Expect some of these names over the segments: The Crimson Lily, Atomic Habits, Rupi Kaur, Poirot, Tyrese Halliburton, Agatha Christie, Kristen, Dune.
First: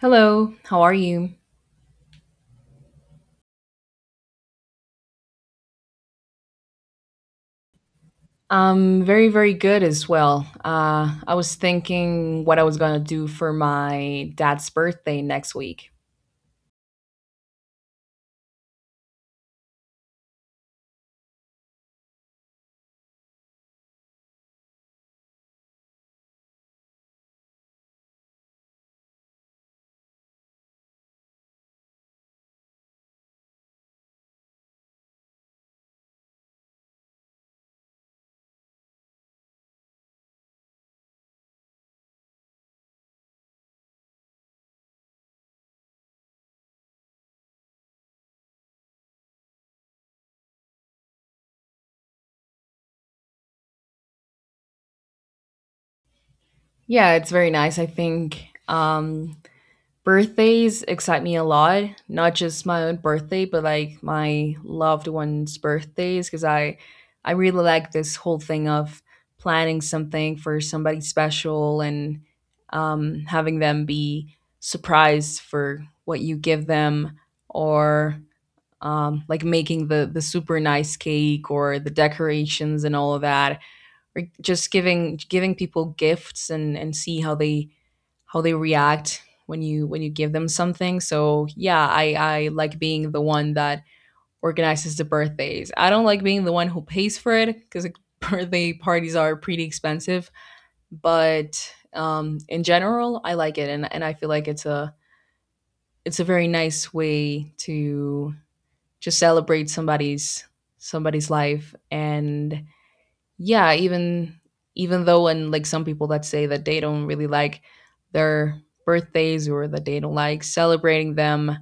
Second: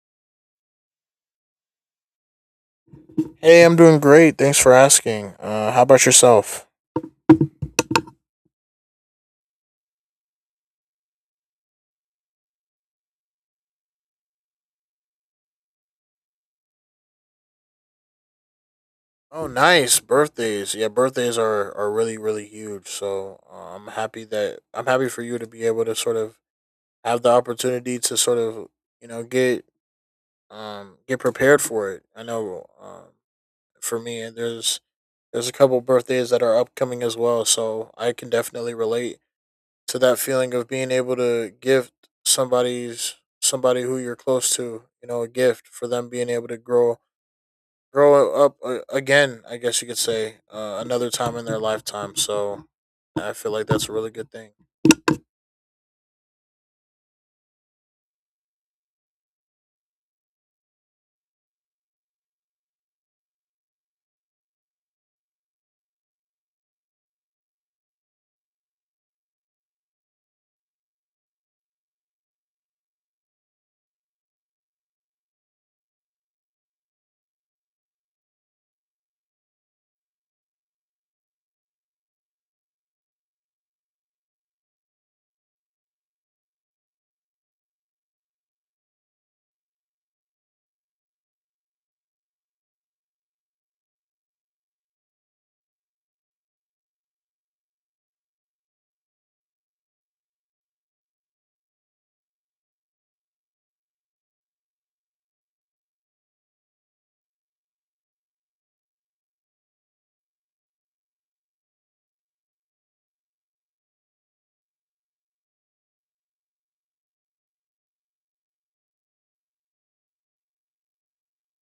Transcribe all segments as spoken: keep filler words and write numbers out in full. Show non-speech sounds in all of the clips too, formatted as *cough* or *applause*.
Hello, how are you? Hey, I'm doing great. Thanks for asking. Uh, how about yourself? I'm very, very good as well. Uh, I was thinking what I was gonna do for my dad's birthday next week. Oh, nice birthdays. Yeah, birthdays are are really really huge. So uh, I'm happy that I'm happy for you to be able to sort of have the opportunity to sort of you know get um get prepared for it. I know um, for me, and there's there's a couple birthdays that are upcoming as well. So I can definitely relate to that feeling of being able to gift somebody's somebody who you're close to, you know, a gift for them being able to grow grow up uh, again. I guess you could say uh, another time in their lifetime. So I feel like that's a really good thing. Yeah, it's very nice. I think um, Birthdays excite me a lot, not just my own birthday, but like my loved ones' birthdays, because I I really like this whole thing of planning something for somebody special and um, having them be surprised for what you give them, or um, like making the the super nice cake or the decorations and all of that, or just giving giving people gifts and and see how they how they react when you when you give them something. So yeah, I I like being the one that organizes the birthdays. I don't like being the one who pays for it because *laughs* birthday parties are pretty expensive. But um, in general, I like it, and and I feel like it's a it's a very nice way to just celebrate somebody's somebody's life and yeah even even though and like some people that say that they don't really like their birthdays or that they don't like celebrating them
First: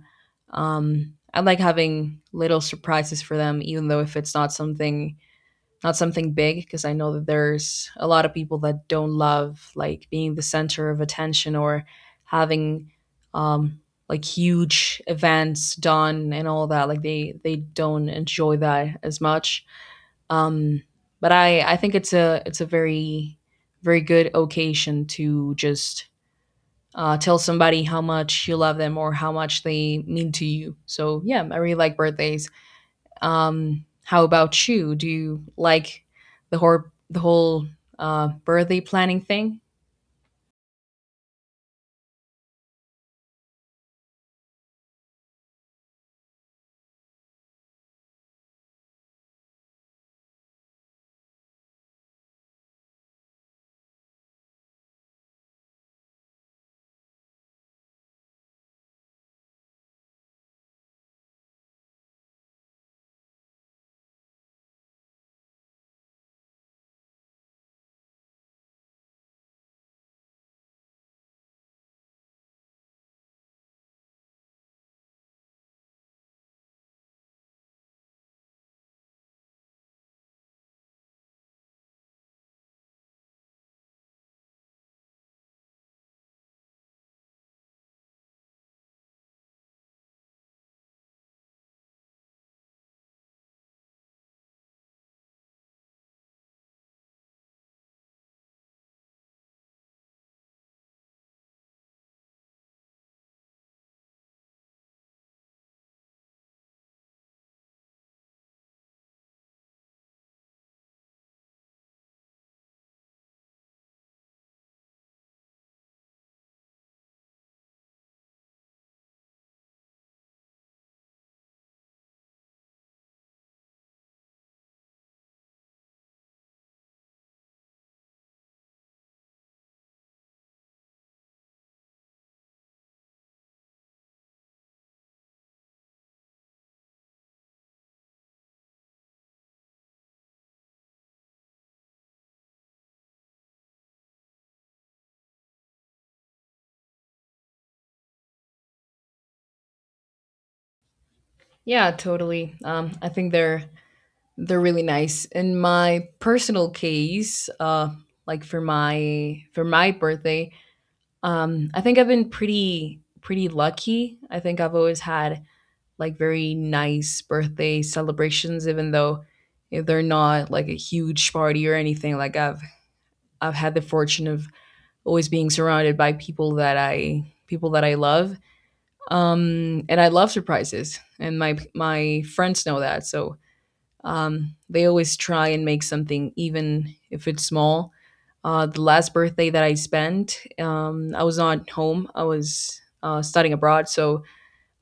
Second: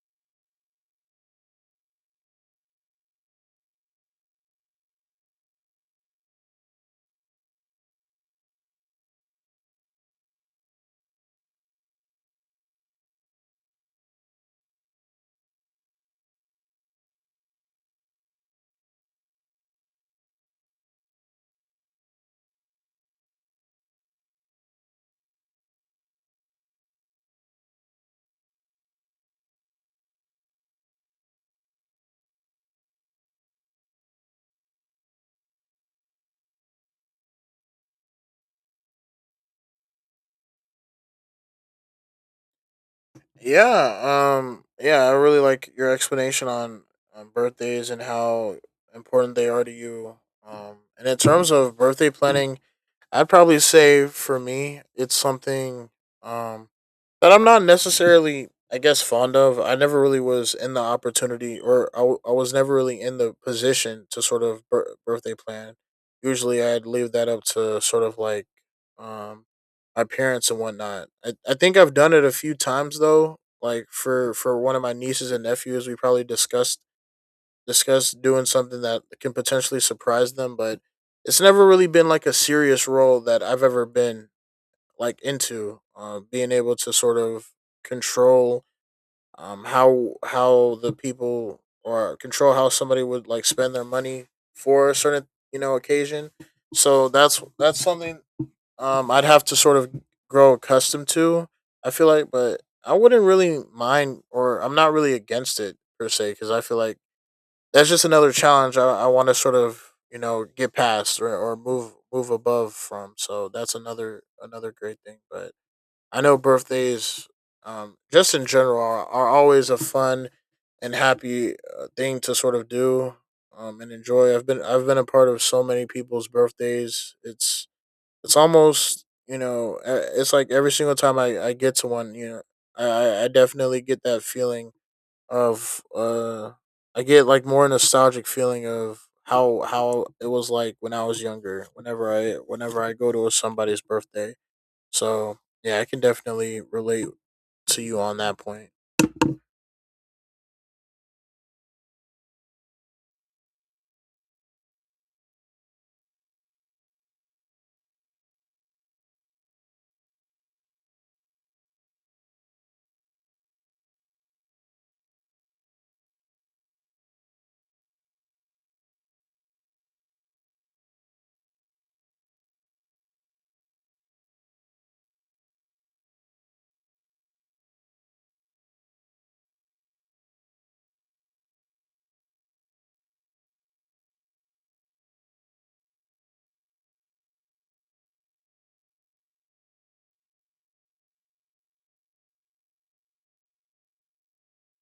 um I like having little surprises for them even though if it's not something not something big because I know that there's a lot of people that don't love like being the center of attention or having um like huge events done and all that like they they don't enjoy that as much um, but I I think it's a it's a very very good occasion to just uh, tell somebody how much you love them or how much they mean to you. So yeah, I really like birthdays. Um, how about you? Do you like the whole the whole uh, birthday planning thing? Yeah. Um. Yeah. I really like your explanation on on birthdays and how important they are to you. Um. And in terms of birthday planning, I'd probably say for me, it's something um, that I'm not necessarily, I guess, fond of. I never really was in the opportunity, or I, w- I was never really in the position to sort of bir- birthday plan. Usually, I'd leave that up to sort of like um, my parents and whatnot. I, I think I've done it a few times though. Like for for one of my nieces and nephews, we probably discussed discuss doing something that can potentially surprise them, but it's never really been like a serious role that I've ever been like into. Uh, being able to sort of control um, how how the people or control how somebody would like spend their money for a certain you know occasion. So that's that's something um, I'd have to sort of grow accustomed to. I feel like, but I wouldn't really mind, or I'm not really against it per se, because I feel like that's just another challenge I, I want to sort of you know get past or, or move move above from. So that's another another great thing. But I know birthdays, um, just in general, are, are always a fun and happy uh, thing to sort of do um, and enjoy. I've been I've been a part of so many people's birthdays. It's it's almost you know uh, it's like every single time I, I get to one, you know, I I definitely get that feeling of uh I get like more nostalgic feeling of how how it was like when I was younger whenever I whenever I go to somebody's birthday. So, yeah, I can definitely relate to you on that point. Yeah, totally. Um, I think they're they're really nice. In my personal case, uh, like for my for my birthday. Um, I think I've been pretty pretty lucky. I think I've always had like very nice birthday celebrations, even though you they're not like a huge party or anything. Like I've I've had the fortune of always being surrounded by people that I people that I love, um, and I love surprises, and my my friends know that. So um, they always try and make something, even if it's small. Uh, the last birthday that I spent, um, I was not home. I was uh, studying abroad, so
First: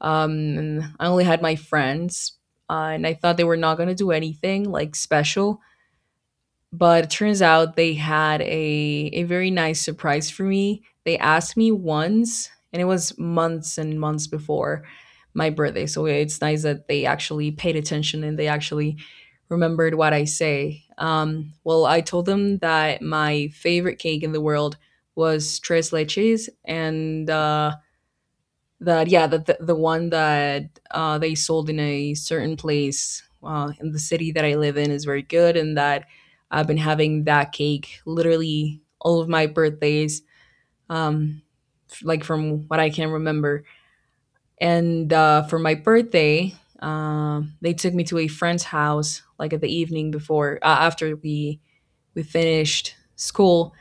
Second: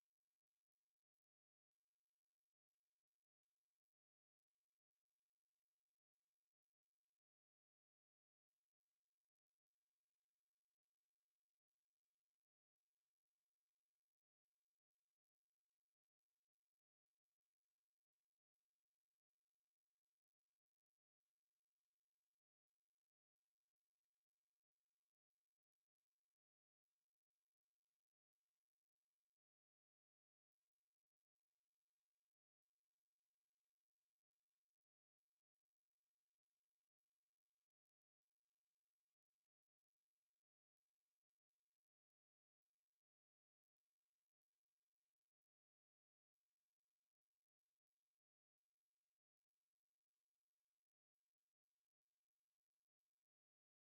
um, I only had my friends, uh, and I thought they were not gonna do anything like special, but it turns out they had a a very nice surprise for me. They asked me once, and it was months and months before my birthday. So it's nice that they actually paid attention and they actually remembered what I say. Um, well, I told them that my favorite cake in the world was tres leches, and uh, that yeah that the, the one that uh, they sold in a certain place uh, in the city that I live in is very good and that I've been having that cake literally all of my birthdays, um, f- like from what I can remember. And uh, for my birthday um, they took me to a friend's house like at the evening before uh, after we we finished school,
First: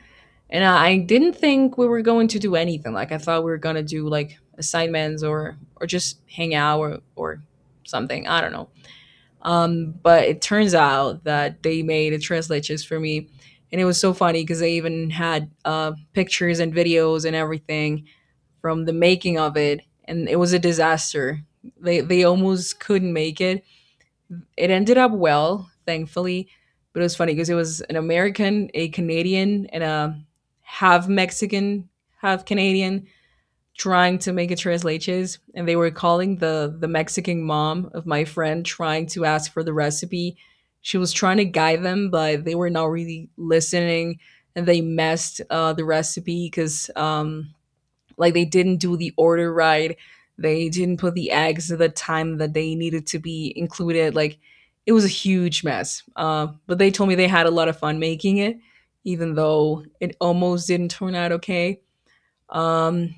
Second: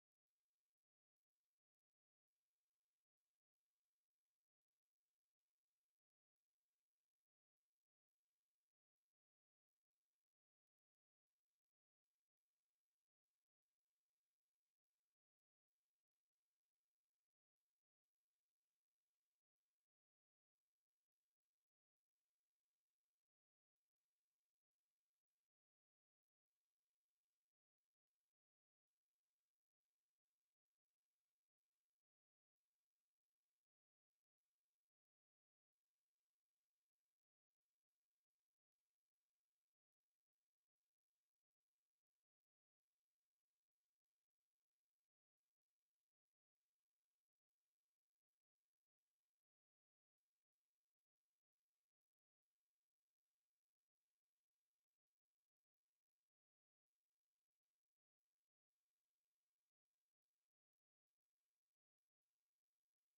and I didn't think we were going to do anything. Like I thought we were gonna do like assignments or or just hang out or or something. I don't know. Um, but it turns out that they made a translators for me, and it was so funny because they even had uh, pictures and videos and everything from the making of it, and it was a disaster. They they almost couldn't make it It ended up well, thankfully, but it was funny because it was an American, a Canadian, and a half Mexican, half Canadian trying to make a tres leches, and they were calling the the Mexican mom of my friend trying to ask for the recipe. She was trying to guide them, but they were not really listening, and they messed uh, the recipe because um, like they didn't do the order right. They didn't put the eggs at the time that they needed to be included. Like it was a huge mess. Uh, but they told me they had a lot of fun making it, even though it almost didn't turn out okay. Um,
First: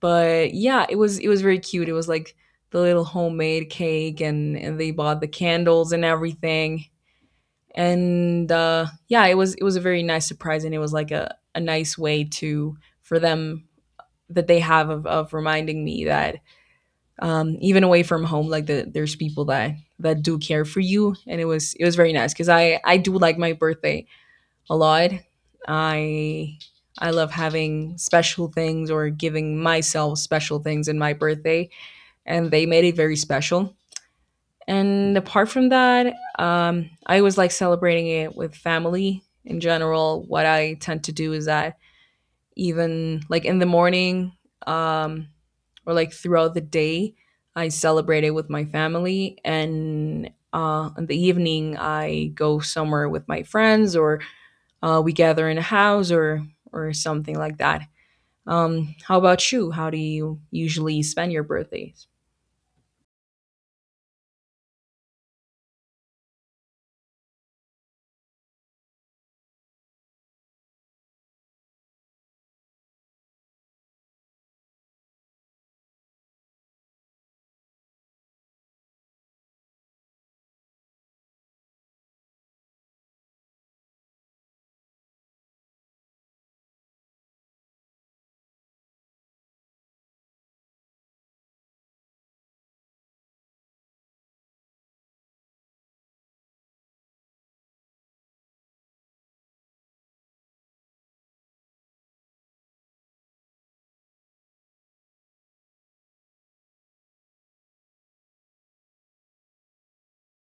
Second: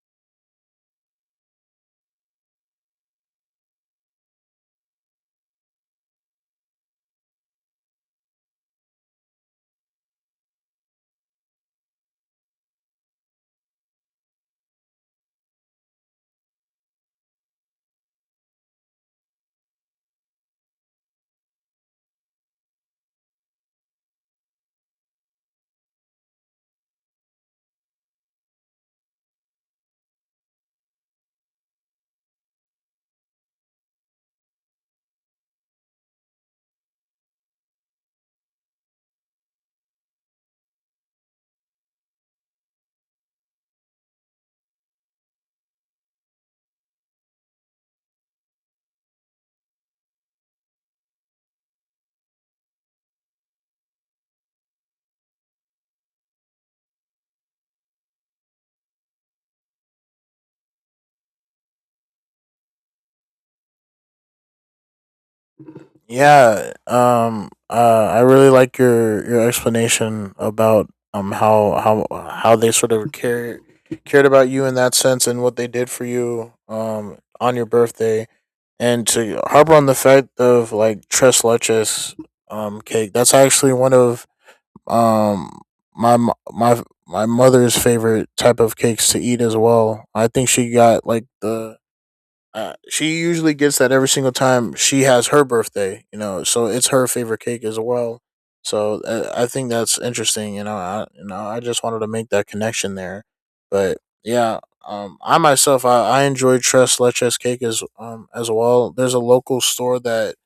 but yeah, it was it was very cute. It was like the little homemade cake, and and they bought the candles and everything. And uh, yeah, it was it was a very nice surprise, and it was like a a nice way to for them that they have of, of reminding me that um, even away from home, like the, there's people that that do care for you, and it was it was very nice because I I do like my birthday a lot. I I love having special things or giving myself special things in my birthday, and they made it very special. And apart from that, um, I always like celebrating it with family in general. What I tend to do is that even like in the morning, um, or like throughout the day, I celebrate it with my family. And uh, in the evening, I go somewhere with my friends or uh, we gather in a house or, or something like that. Um, how about you? How do you usually spend your birthdays? Yeah, um uh I really like your your explanation about um how how how they sort of cared cared about you in that sense and what they did for you um on your birthday. And to harp on the fact of like tres leches um cake, that's actually one of um my mo- my my mother's favorite type of cakes to eat as well. I think she got like the uh, she usually gets that every single time she has her birthday, you know. So it's her favorite cake as well. So uh, I think that's interesting, you know. I, you know, I just wanted to make that connection there, but yeah, um, I myself I, I enjoy Tres Leches cake as um as well. There's a local store that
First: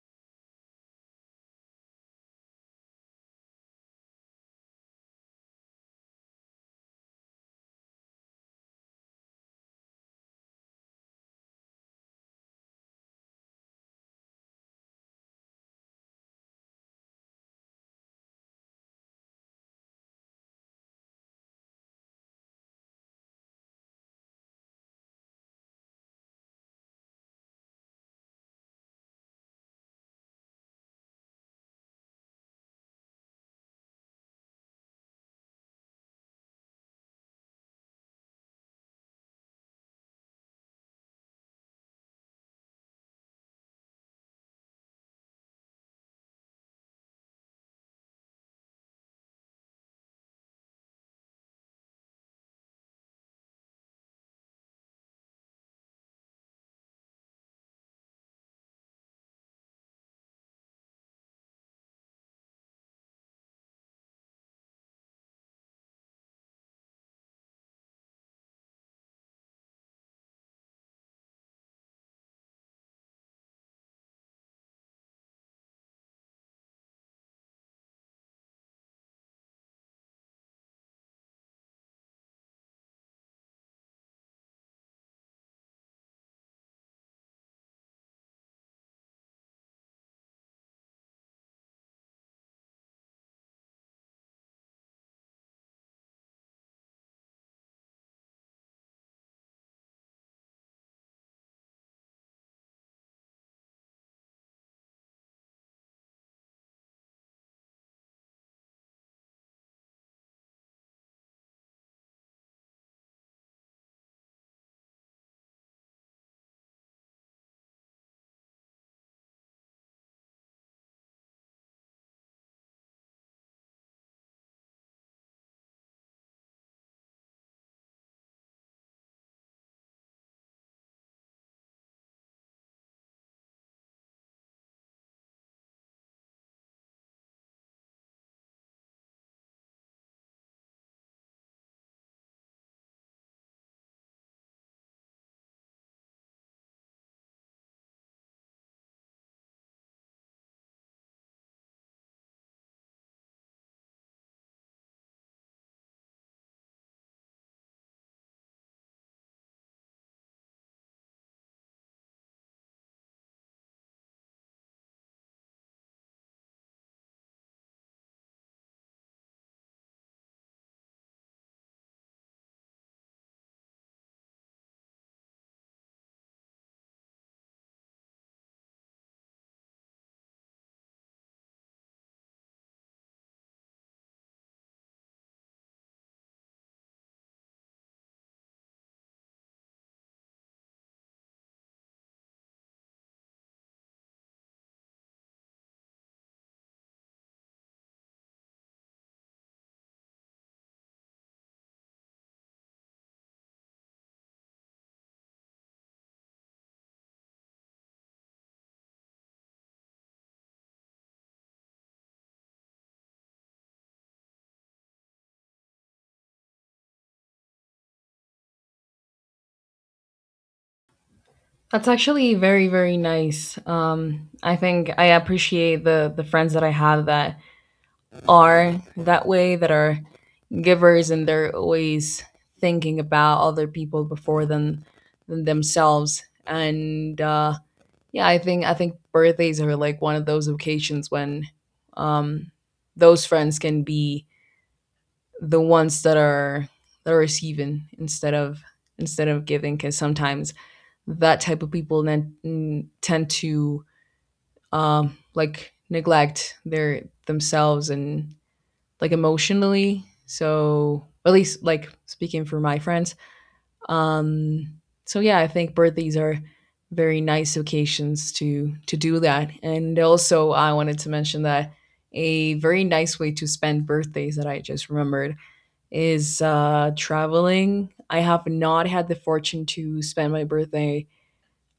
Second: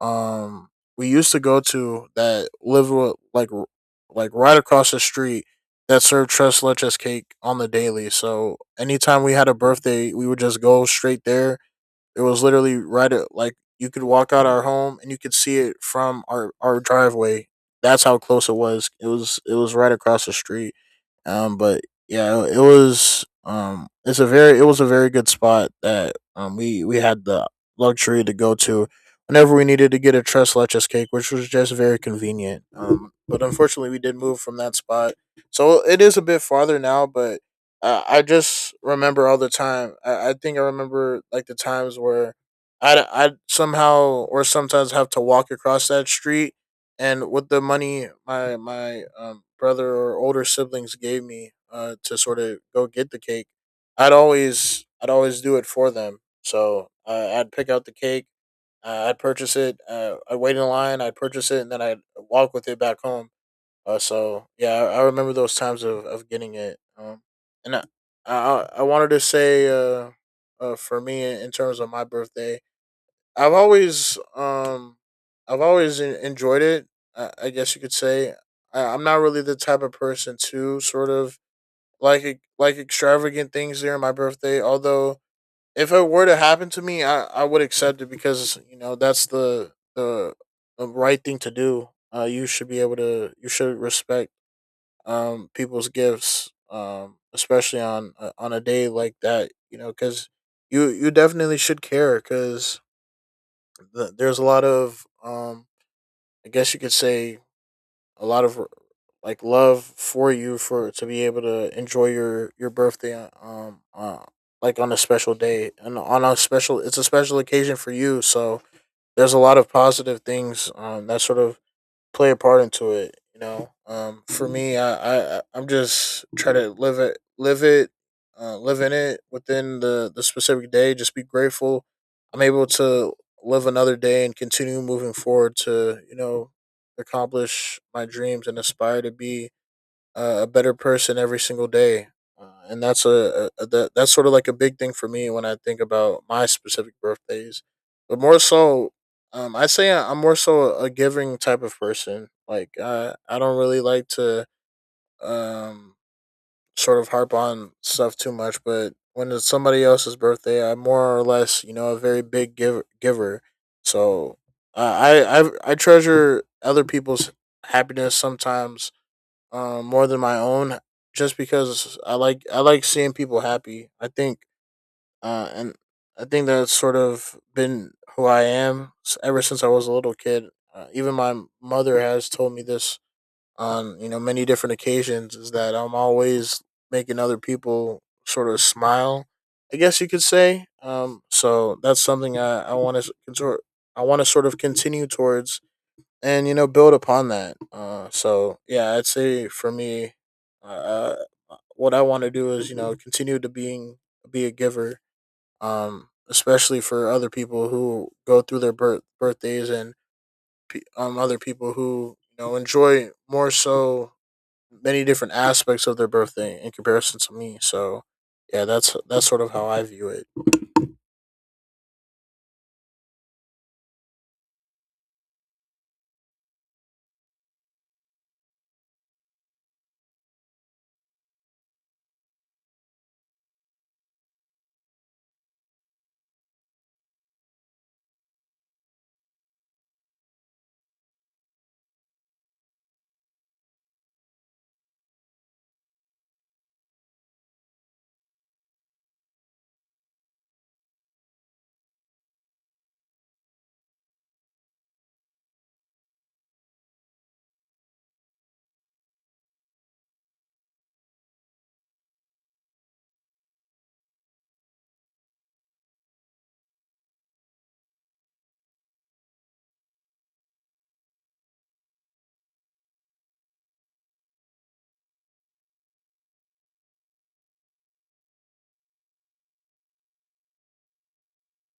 um we used to go to that lived with, like r- like right across the street that served Tres Leches cake on the daily. So anytime we had a birthday, we would just go straight there. It was literally right at like you could walk out our home and you could see it from our our driveway. That's how close it was. It was it was right across the street. Um, but yeah, it was um, it's a very it was a very good spot that um we we had the luxury to go to whenever we needed to get a tres leches cake, which was just very convenient. Um, but unfortunately, we did move from that spot, so it is a bit farther now, but uh, I just remember all the time. I, I think I remember like the times where I I somehow or sometimes have to walk across that street, and with the money my my um, brother or older siblings gave me uh, to sort of go get the cake, I'd always I'd always do it for them. So uh, I'd pick out the cake, uh, I'd purchase it, uh, I'd wait in line, I'd purchase it, and then I'd walk with it back home. Uh, so yeah, I, I remember those times of, of getting it. Um, and I, I I wanted to say uh, uh for me in terms of my birthday, I've always um I've always en- enjoyed it. I, I guess you could say I, I'm not really the type of person to sort of like e- like extravagant things during my birthday. Although if it were to happen to me, I, I would accept it because you know that's the the, the right thing to do. Uh, you should be able to. You should respect um, people's gifts, um, especially on uh, on a day like that. You know, because you you definitely should care because the, there's a lot of um, I guess you could say a lot of like love for you for to be able to enjoy your your birthday uh, um uh, like on a special day and on a special it's a special occasion for you. So there's a lot of positive things um that sort of play a part into it. You know, um, for me, I, I I'm just trying to live it, live it, uh, live in it within the the specific day. Just be grateful. I'm able to live another day and continue moving forward to you know accomplish my dreams and aspire to be uh, a better person every single day. Uh, and that's a, a, a that, that's sort of like a big thing for me when I think about my specific birthdays. But more so, um, I say I- I'm more so a giving type of person. Like I I don't really like to um sort of harp on stuff too much, but when it's somebody else's birthday, I'm more or less you know a very big giver giver. So uh, I I I treasure other people's happiness sometimes um, more than my own, just because I like I like seeing people happy. I think, uh, and I think that's sort of been who I am s- ever since I was a little kid. Uh, even my mother has told me this on you know many different occasions is that I'm always making other people sort of smile. I guess you could say. Um, so that's something I I want to sort I want to sort of continue towards and you know build upon that. Uh, so yeah, I'd say for me, uh, uh, what I want to do is you know continue to being be a giver, um, especially for other people who go through their birth birthdays and pe- um other people who you know enjoy more so many different aspects of their birthday in comparison to me. So yeah, that's that's sort of how I view it. That's actually very, very nice. Um, I think I appreciate the the friends that I have that are that way, that are givers and they're always thinking about other people before than than themselves and uh yeah i think I think birthdays are like one of those occasions when um those friends can be the ones that are that are receiving instead of instead of giving because sometimes that type of people then mm, tend to um like neglect their themselves and like emotionally. So at least like speaking for my friends. Um, so yeah, I think birthdays are very nice occasions to to do that. And also, I wanted to mention that a very nice way to spend birthdays that I just remembered is uh, traveling. I have not had the fortune to spend my birthday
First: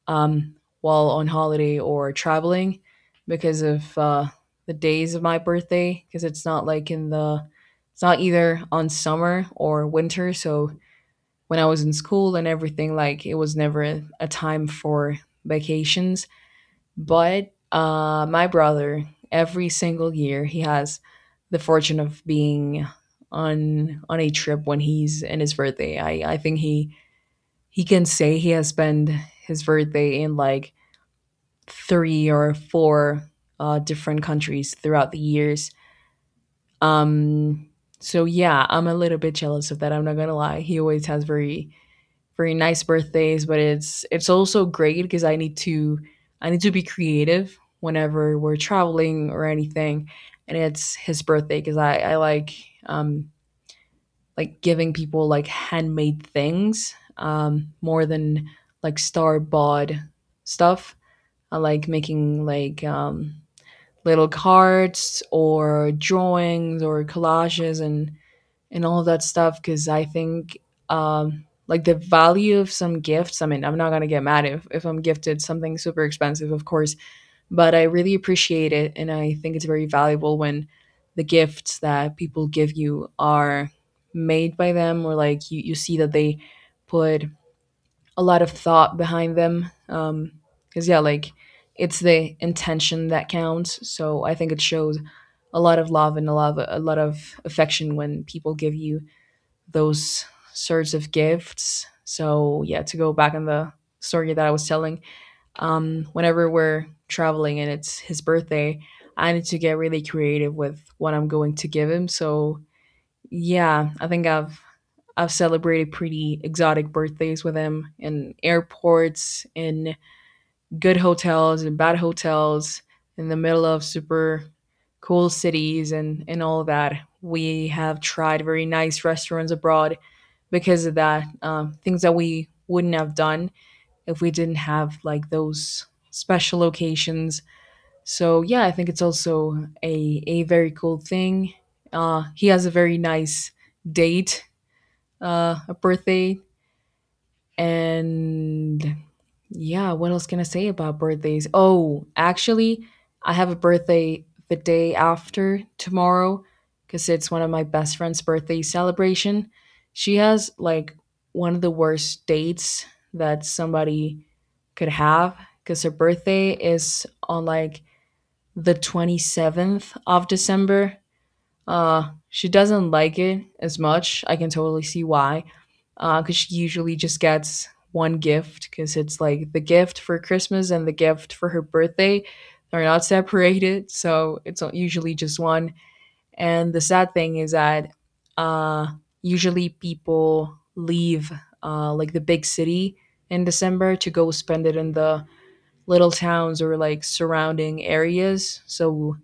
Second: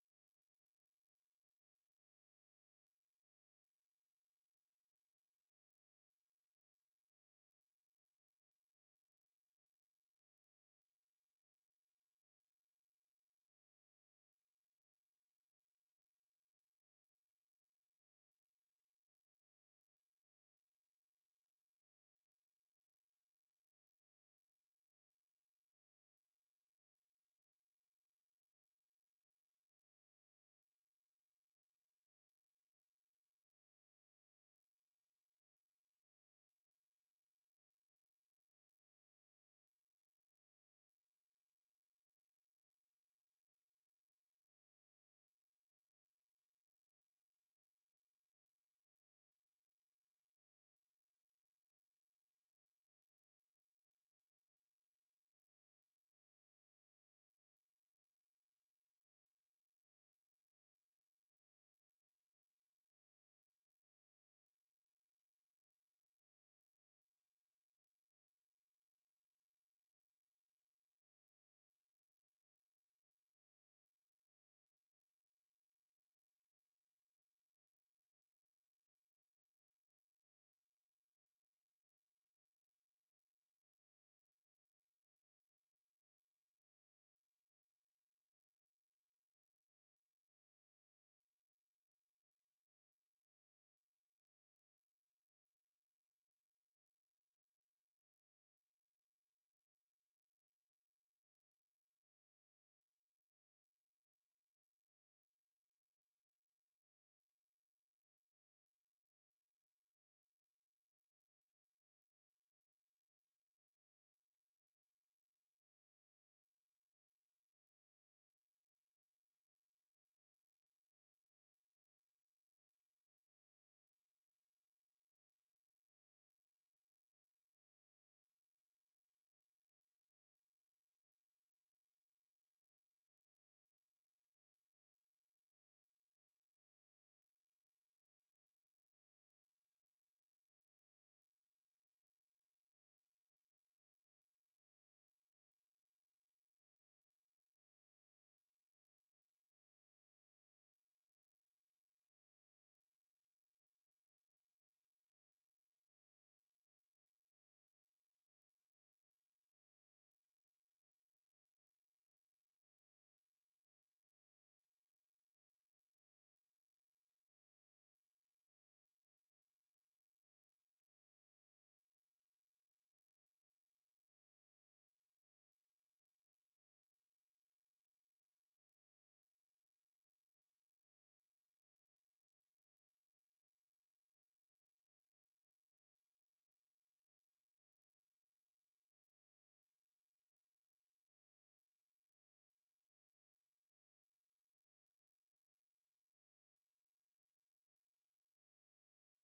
um, while on holiday or traveling because of uh, the days of my birthday because it's not like in the it's not either on summer or winter, so when I was in school and everything like it was never a time for vacations. But uh, my brother, every single year he has the fortune of being on on a trip when he's in his birthday. I i think he he can say he has spent his birthday in like three or four uh, different countries throughout the years. Um, so yeah, I'm a little bit jealous of that. I'm not gonna lie. He always has very very nice birthdays, but it's it's also great because I need to I need to be creative whenever we're traveling or anything. And it's his birthday because I I like um like giving people like handmade things um more than like star bought stuff. I like making like um little cards or drawings or collages and and all that stuff because I think um, like the value of some gifts. I mean, I'm not gonna get mad if if I'm gifted something super expensive, of course, but I really appreciate it and I think it's very valuable when the gifts that people give you are made by them or like you, you see that they put a lot of thought behind them. Um, because yeah, like it's the intention that counts. So I think it shows a lot of love and a lot of, a lot of affection when people give you those sorts of gifts. So yeah, to go back on the story that I was telling, um, whenever we're traveling and it's his birthday, I need to get really creative with what I'm going to give him. So yeah, I think I've I've celebrated pretty exotic birthdays with him in airports, in good hotels, in bad hotels, in the middle of super cool cities and and all that. We have tried very nice restaurants abroad because of that. Um, things that we wouldn't have done if we didn't have like those special locations. So yeah, I think it's also a a very cool thing. Uh, he has a very nice date, uh, a birthday. And yeah, what else can I say about birthdays? Oh, actually, I have a birthday the day after tomorrow because it's one of my best friend's birthday celebration. She has like one of the worst dates that somebody could have because her birthday is on like the twenty-seventh of December. Uh she doesn't like it as much, I can totally see why, uh, because she usually just gets one gift because it's like the gift for Christmas and the gift for her birthday are not separated, so it's usually just one. And the sad thing is that uh, usually people leave, uh, like the big city in December, to go spend it in the little towns or like surrounding areas. So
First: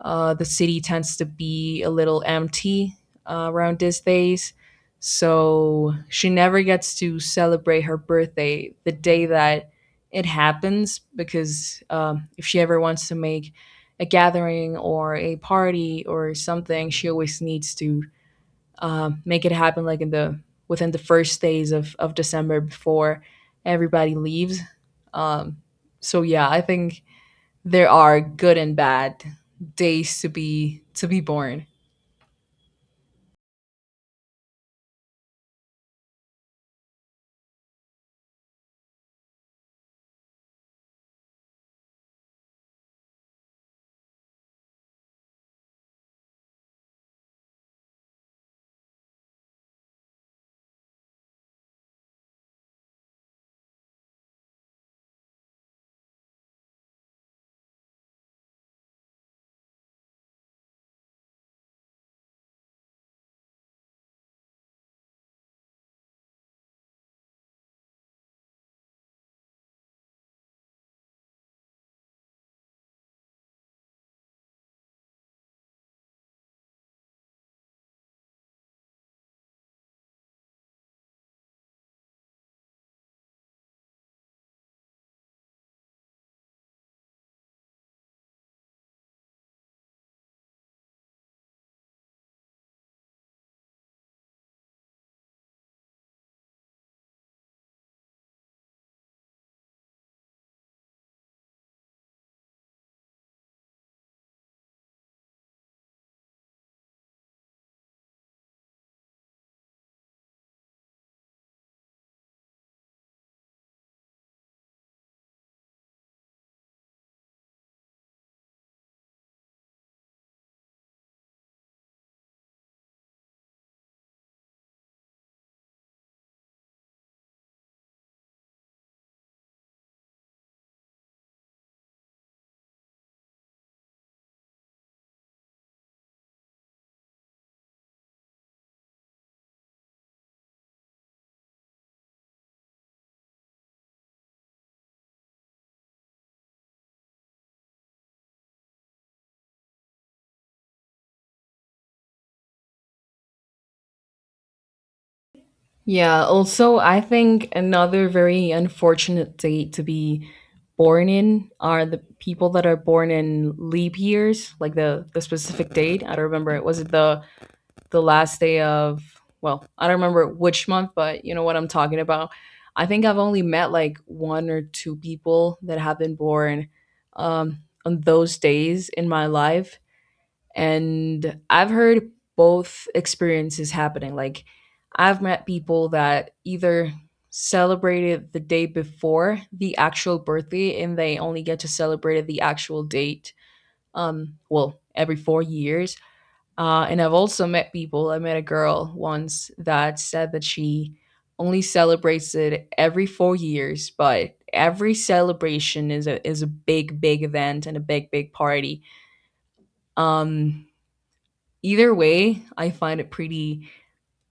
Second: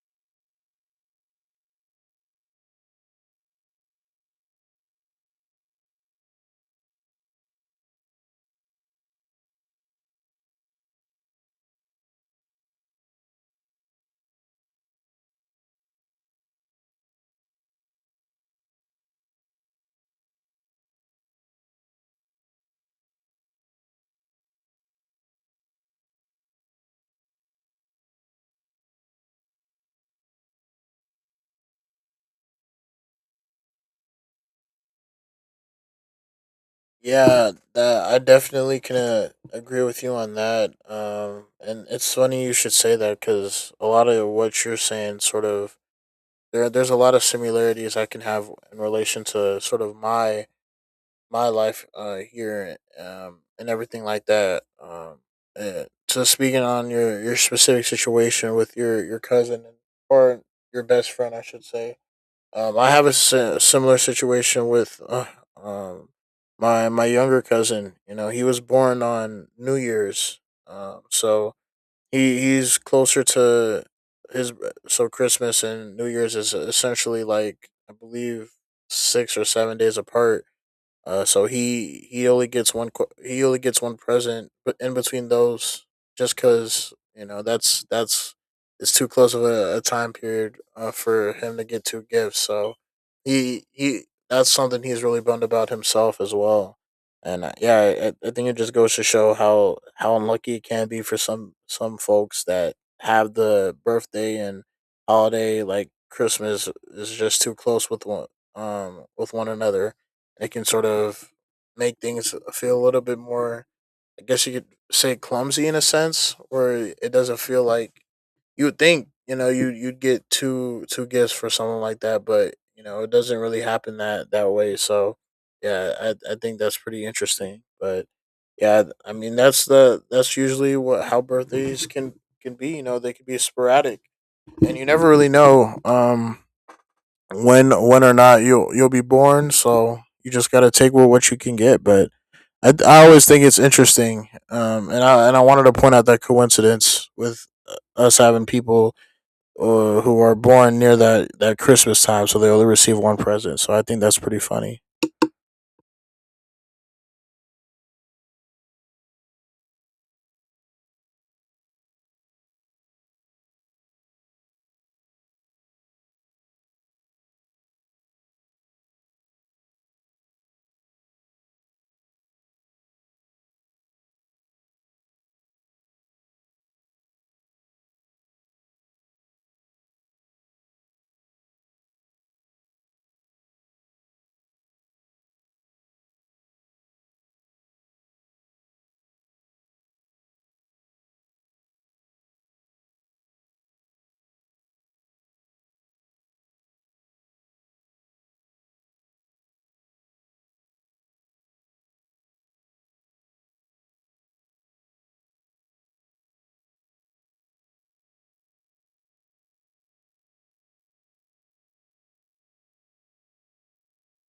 uh, the city tends to be a little empty uh, around these days. So she never gets to celebrate her birthday the day that it happens because um, if she ever wants to make a gathering or a party or something, she always needs to, um, make it happen like in the within the first days of, of December before everybody leaves. Um, so yeah, I think there are good and bad days to be to be born. Yeah, that I definitely can uh, agree with you on that. Um, and it's funny you should say that because a lot of what you're saying, sort of, there there's a lot of similarities I can have in relation to sort of my my life uh, here, um, and everything like that. Um, uh, so speaking on your your specific situation with your your cousin or your best friend, I should say, um, I have a si- similar situation with uh, um my my younger cousin. You know, he was born on New Year's, um, so he he's closer to his. So Christmas and New Year's is essentially like I believe six or seven days apart. Uh, so he he only gets one qu- he only gets one present, but in between those, just because you know that's that's it's too close of a, a time period uh, for him to get two gifts. So he he that's something he's really bummed about himself as well. And uh, yeah, I, I think it just goes to show how how unlucky it can be for some some folks that have the birthday and holiday like Christmas is just too close with one um with one another. It can sort of make things feel a little bit more, I guess you could say, clumsy in a sense, where it doesn't feel like you would think. You know, you you'd get two two gifts for someone like that, but you know, it doesn't really happen that that way. So, yeah, I I think that's pretty interesting. But yeah, I mean, that's the that's usually what how birthdays can can be. You know, they can be sporadic, and you never really know. Um, when when or not you'll you'll be born. So you just gotta take what what you can get. But I I always think it's interesting. Um, and I and I wanted to point out that coincidence with uh, us having people uh, who are born near that, that Christmas time, so they only receive one present. So I think that's pretty funny. Yeah, also, I think another very unfortunate date to be born in are the people that are born in leap years, like the the specific date. I don't remember. Was it the the last day of? Well, I don't remember which month, but you know what I'm talking about. I think I've only met like one or two people that have been born, um, on those days in my life. And I've heard both experiences happening. Like, I've met people that either celebrated the day before the actual birthday and they only get to celebrate at the actual date, um, well, every four years. Uh, and I've also met people, I met a girl once that said that she only celebrates it every four years, but every celebration is a is a big, big event and a big, big party. Um, Either way, I find it pretty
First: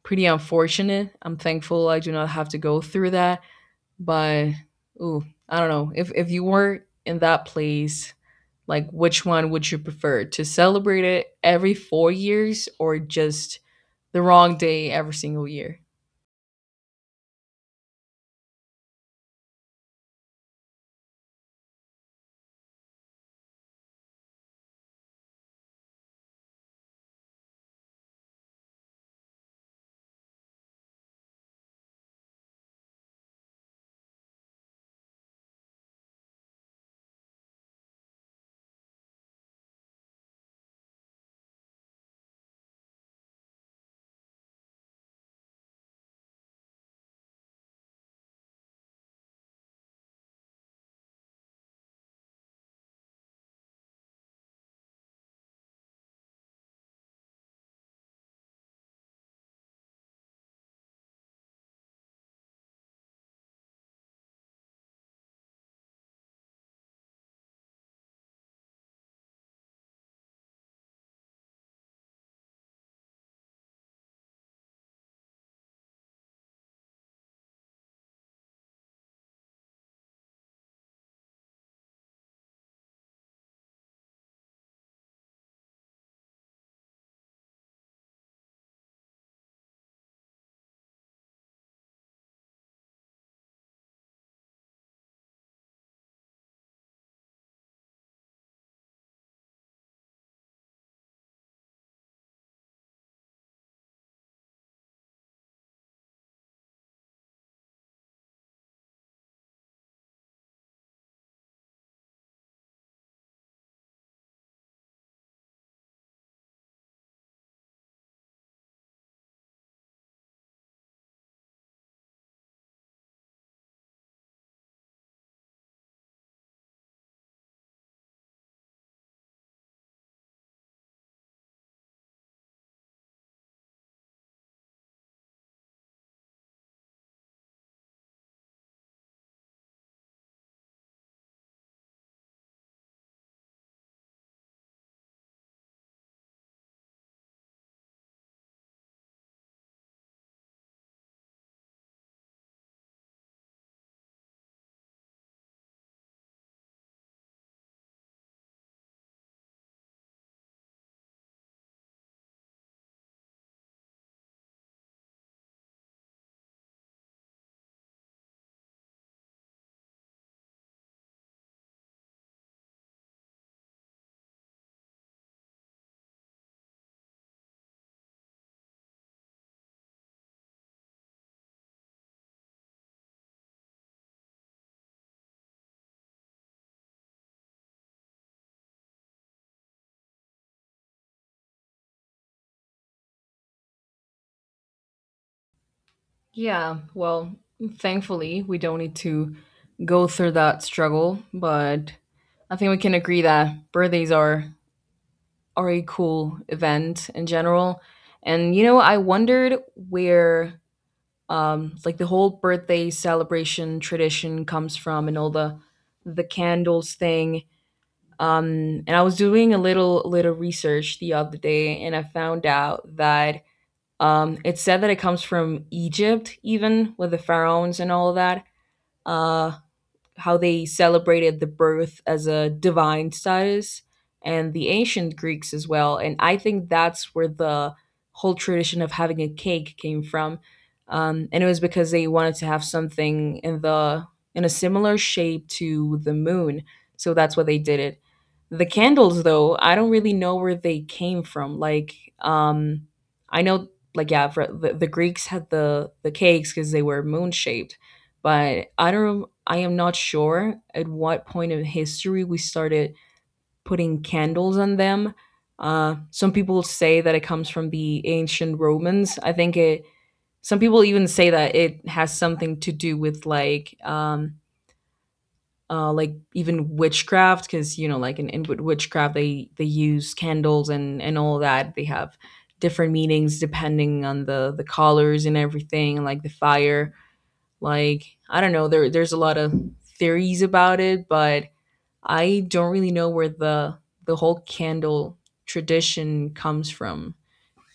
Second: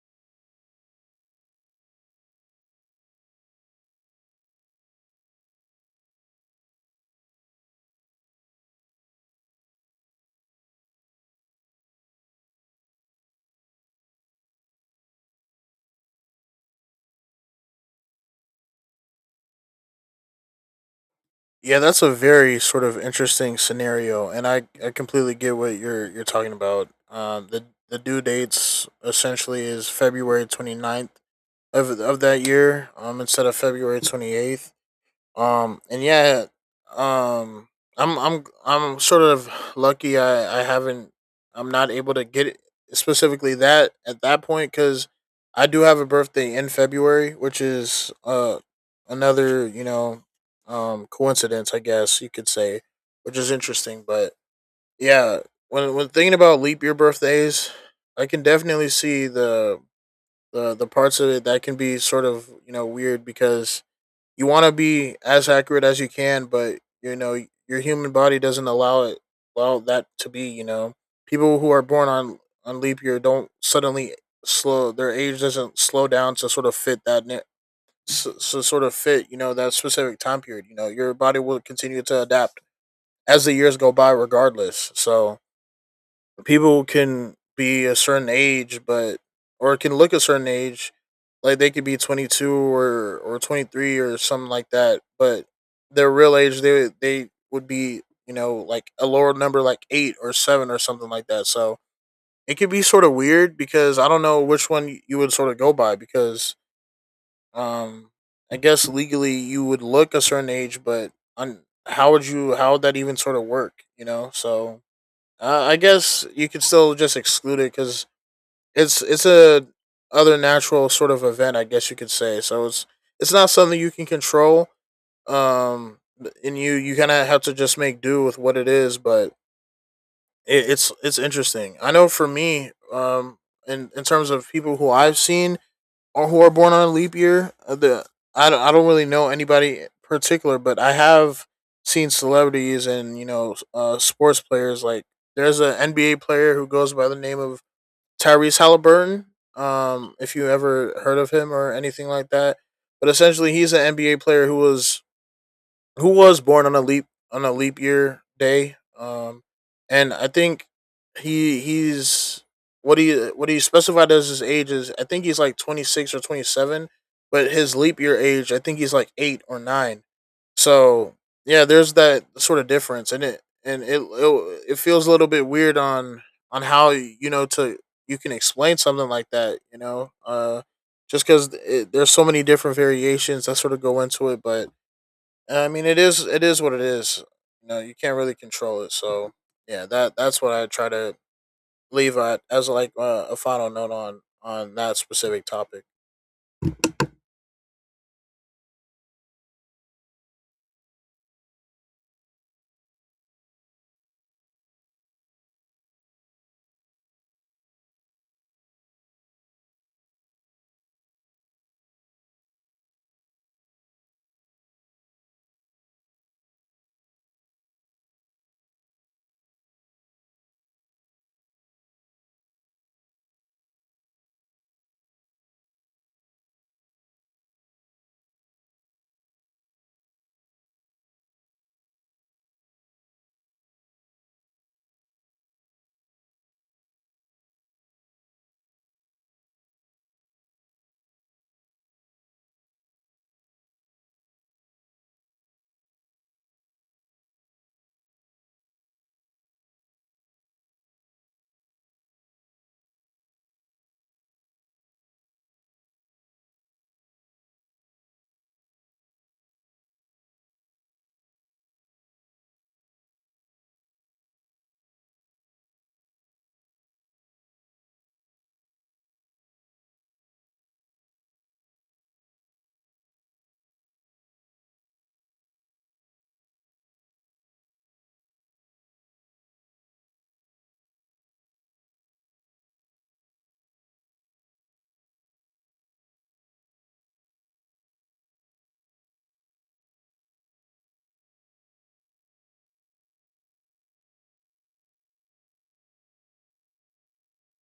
pretty unfortunate. I'm thankful I do not have to go through that. But ooh, I don't know. If if you were in that place, like which one would you prefer? To celebrate it every four years or just the wrong day every single year? Yeah, that's a very sort of interesting scenario, and I, I completely get what you're you're talking about. Um, the the due dates essentially is February 29th of of that year, um, instead of February twenty eighth. Um, and yeah, um, I'm I'm I'm sort of lucky. I I haven't. I'm not able to get it specifically that at that point because I do have a birthday in February, which is uh another you know um coincidence, I guess you could say, which is interesting. But yeah, when when thinking about leap year birthdays, I can definitely see the the the parts of it that can be sort of you know weird because you want to be as accurate as you can, but you know your human body doesn't allow it allow that to be. You know, people who are born on on leap year don't suddenly slow their age doesn't slow down to sort of fit that ne- so, so sort of fit you know that specific time period. You know, your body will continue to adapt as the years go by, regardless. So people can be a certain age, but or can look a certain age, like they could be twenty two or or twenty three or something like that, but their real age they they would be you know like a lower number like eight or seven or something like that. So it could be sort of weird because I don't know which one you would sort of go by because um I guess legally you would look a certain age, but on how would you how would that even sort of work? You know, so uh, I guess you could still just exclude it because it's it's a other natural sort of event. I guess you could say so. It's it's not something you can control. Um, and you you kind of have to just make do with what it is. But it, it's it's interesting. I know for me, um, in in terms of people who I've seen or who are born on a leap year. uh, The I don't, I don't really know anybody in particular, but I have seen celebrities and you know uh, sports players. Like there's an N B A player who goes by the name of Tyrese Halliburton. Um, if you ever heard of him or anything like that, but essentially he's an N B A player who was who was born on a leap on a leap year day. Um, and I think he he's what he what he specified as his age is. I think he's like twenty six or twenty seven, but his leap year age, I think he's like eight or nine. So yeah, there's that sort of difference, and it and it it, it feels a little bit weird on on how you know to you can explain something like that. You know, uh, just because there's so many different variations that sort of go into it, but and I mean, it is it is what it is. You know, you can't really control it. So yeah, that that's what I try to leave at as like uh, a final note on on that specific topic. Yeah, well, thankfully we don't need to go through that struggle, but I think we can agree that birthdays are are a cool event in general. And you know, I wondered where, um like, the whole birthday celebration tradition comes from, and all the the candles thing. Um and I was doing a little little research the other day, and I found out that um it's said that it comes from Egypt, even with the pharaohs and all of that. Uh how they celebrated the birth as a divine status, and the ancient Greeks as well. And I think that's where the whole tradition of having a cake came from. Um, and it was because they wanted to have something in the in a similar shape to the moon. So that's why they did it. The candles, though, I don't really know where they came from. Like, um I know, like, yeah, for the, the Greeks had the the cakes because they were moon shaped, but I don't, I am not sure at what point of history we started putting candles on them. Uh, some people say that it comes from the ancient Romans. I think it. Some people even say that it has something to do with, like, um, uh, like, even witchcraft, because you know, like, in, in wi- witchcraft, they they use candles and and all that. They have different meanings depending on the the colors and everything, like the fire, like, I don't know, there there's a lot of theories about it, but I don't really know where the the whole candle tradition comes from.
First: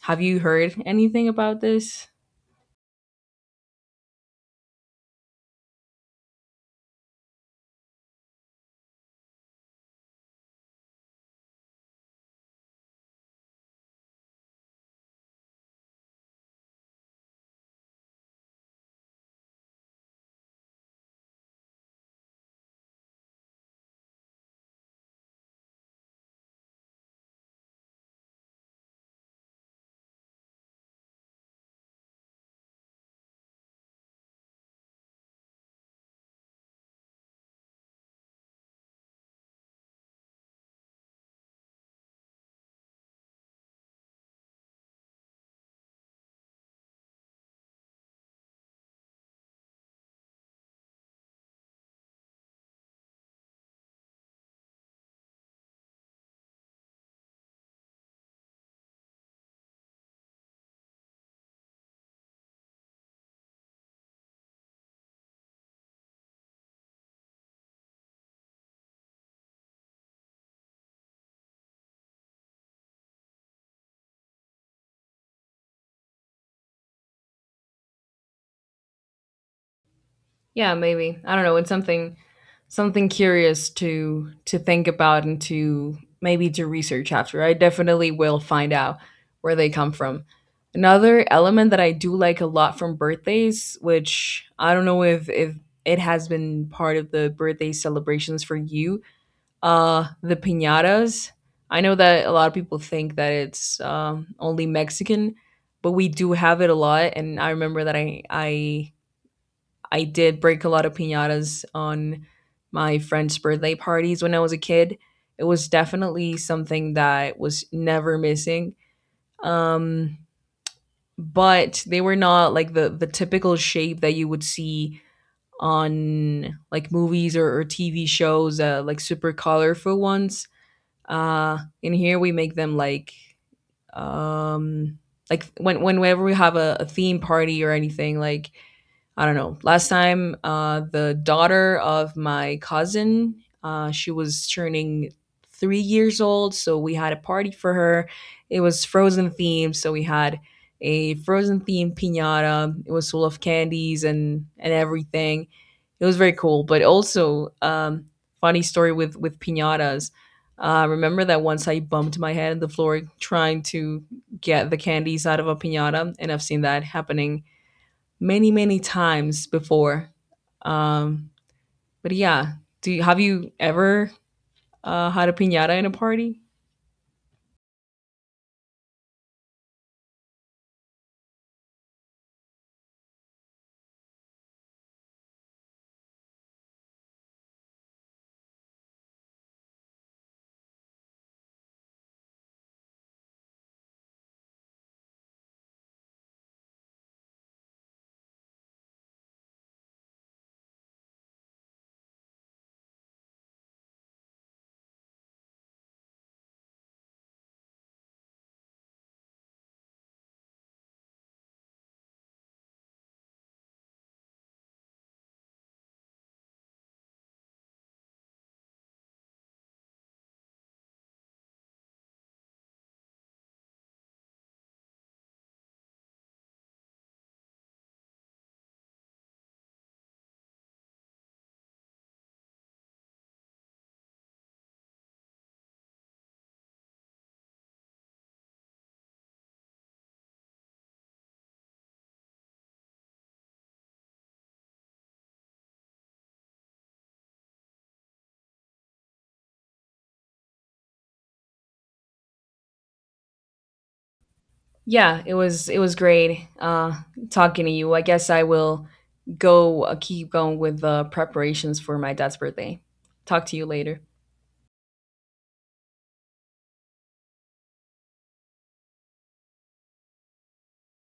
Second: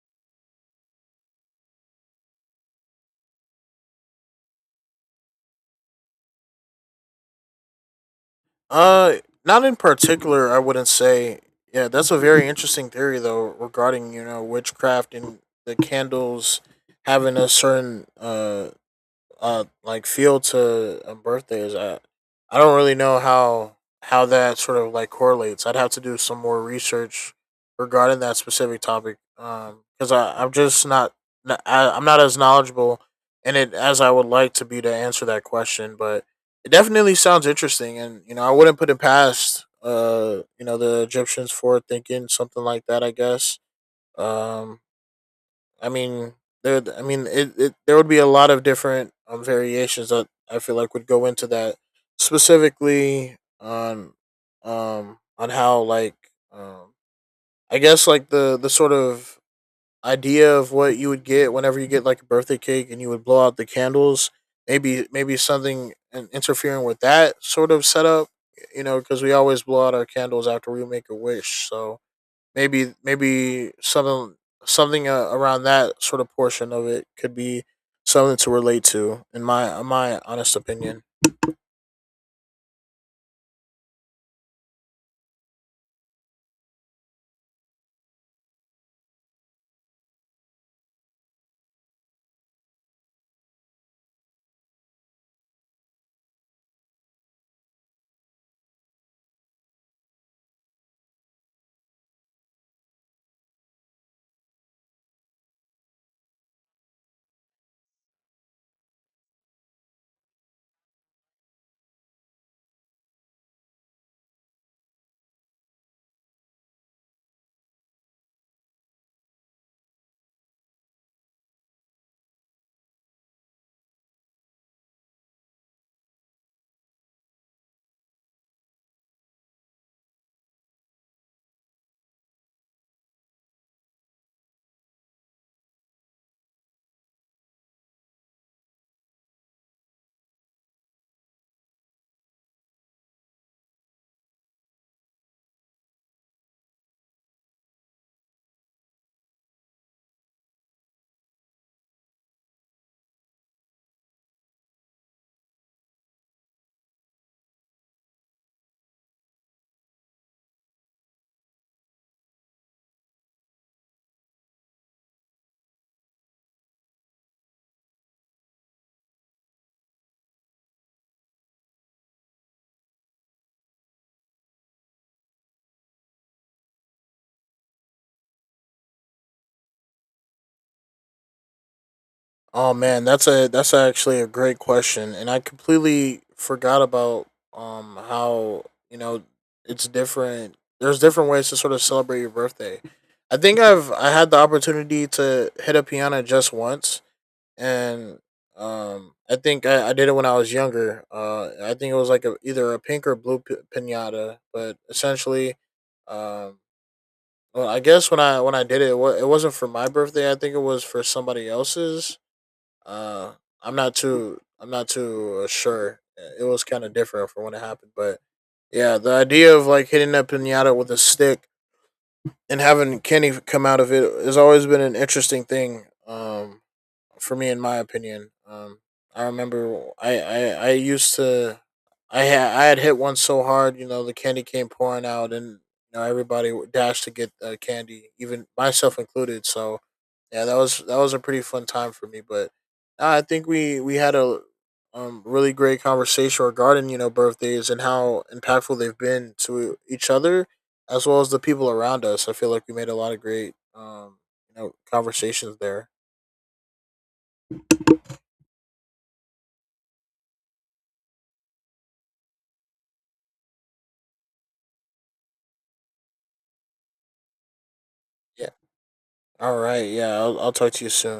Have you heard anything about this? Uh, not in particular. I wouldn't say. Yeah, that's a very interesting theory though regarding you know witchcraft and the candles having a certain uh uh like field to a birthday is at. I don't really know how how that sort of like correlates. I'd have to do some more research regarding that specific topic um because I I'm just not n- I, am not as knowledgeable in it as I would like to be to answer that question, but it definitely sounds interesting and you know I wouldn't put it past uh you know the Egyptians for thinking something like that I guess um I mean, there. I mean, it, it. There would be a lot of different um, variations that I feel like would go into that, specifically on um on how like um I guess like the the sort of idea of what you would get whenever you get like a birthday cake and you would blow out the candles. Maybe maybe something in- interfering with that sort of setup. You know, because we always blow out our candles after we make a wish, so maybe maybe something something uh, around that sort of portion of it could be something to relate to in my in my honest Yeah, opinion. maybe. I don't know, it's something something curious to to think about and to maybe to research after. I definitely will find out where they come from. Another element that I do like a lot from birthdays, which I don't know if if it has been part of the birthday celebrations for you, uh, the piñatas. I know that a lot of people think that it's um, only Mexican, but we do have it a lot, and I remember that I I I did break a lot of piñatas on my friends' birthday parties when I was a kid. It was definitely something that was never missing. Um, but they were not like the the typical shape that you would see on like movies, or, or T V shows, uh, like super colorful ones. Uh, in here we make them like, um, like when whenever we have a, a theme party or anything, like I don't know. Last time, uh, the daughter of my cousin, uh, she was turning three years old, so we had a party for her. It was Frozen themed, so we had a Frozen themed pinata. It was full of candies and and everything. It was very cool. But also, um, funny story with with pinatas. Uh, remember that once I bumped my head on the floor trying to get the candies out of a pinata, and I've seen that happening many many times before. Um, but yeah, do you, have you ever uh, had a piñata in a party? Oh man, that's a that's actually a great question, and I completely forgot about um how you know it's different. There's different ways to sort of celebrate your birthday. I think I've I had the opportunity to hit a piano just once, and um, I think I, I did it when I was younger. Uh, I think it was like a, either a pink or blue p- pinata, but essentially, um, well, I guess when I when I did it, it, wa- it wasn't for my birthday. I think it was for somebody else's. Uh, I'm not too I'm not too uh, sure. uh, It was kind of different from when it happened, but yeah, the idea of like hitting a pinata with a stick and having candy come out of it has always been an interesting thing. Um, for me in my opinion. Um, I remember I, I, I used to I had I had hit one so hard, you know, the candy came pouring out, and you know everybody w- dashed to get uh, candy, even myself included. So yeah, that was that was a pretty fun time for me. But uh, I think we we had a um, really great conversation regarding you know birthdays and how impactful they've been to each other as well as the people around us. I feel like we made a lot of great um, you know Yeah, it conversations was it there. was great, uh, talking to you. I guess I will go, uh, keep going with the preparations for my dad's birthday. Talk to you later. Yeah. All right. Yeah. I'll, I'll talk to you soon.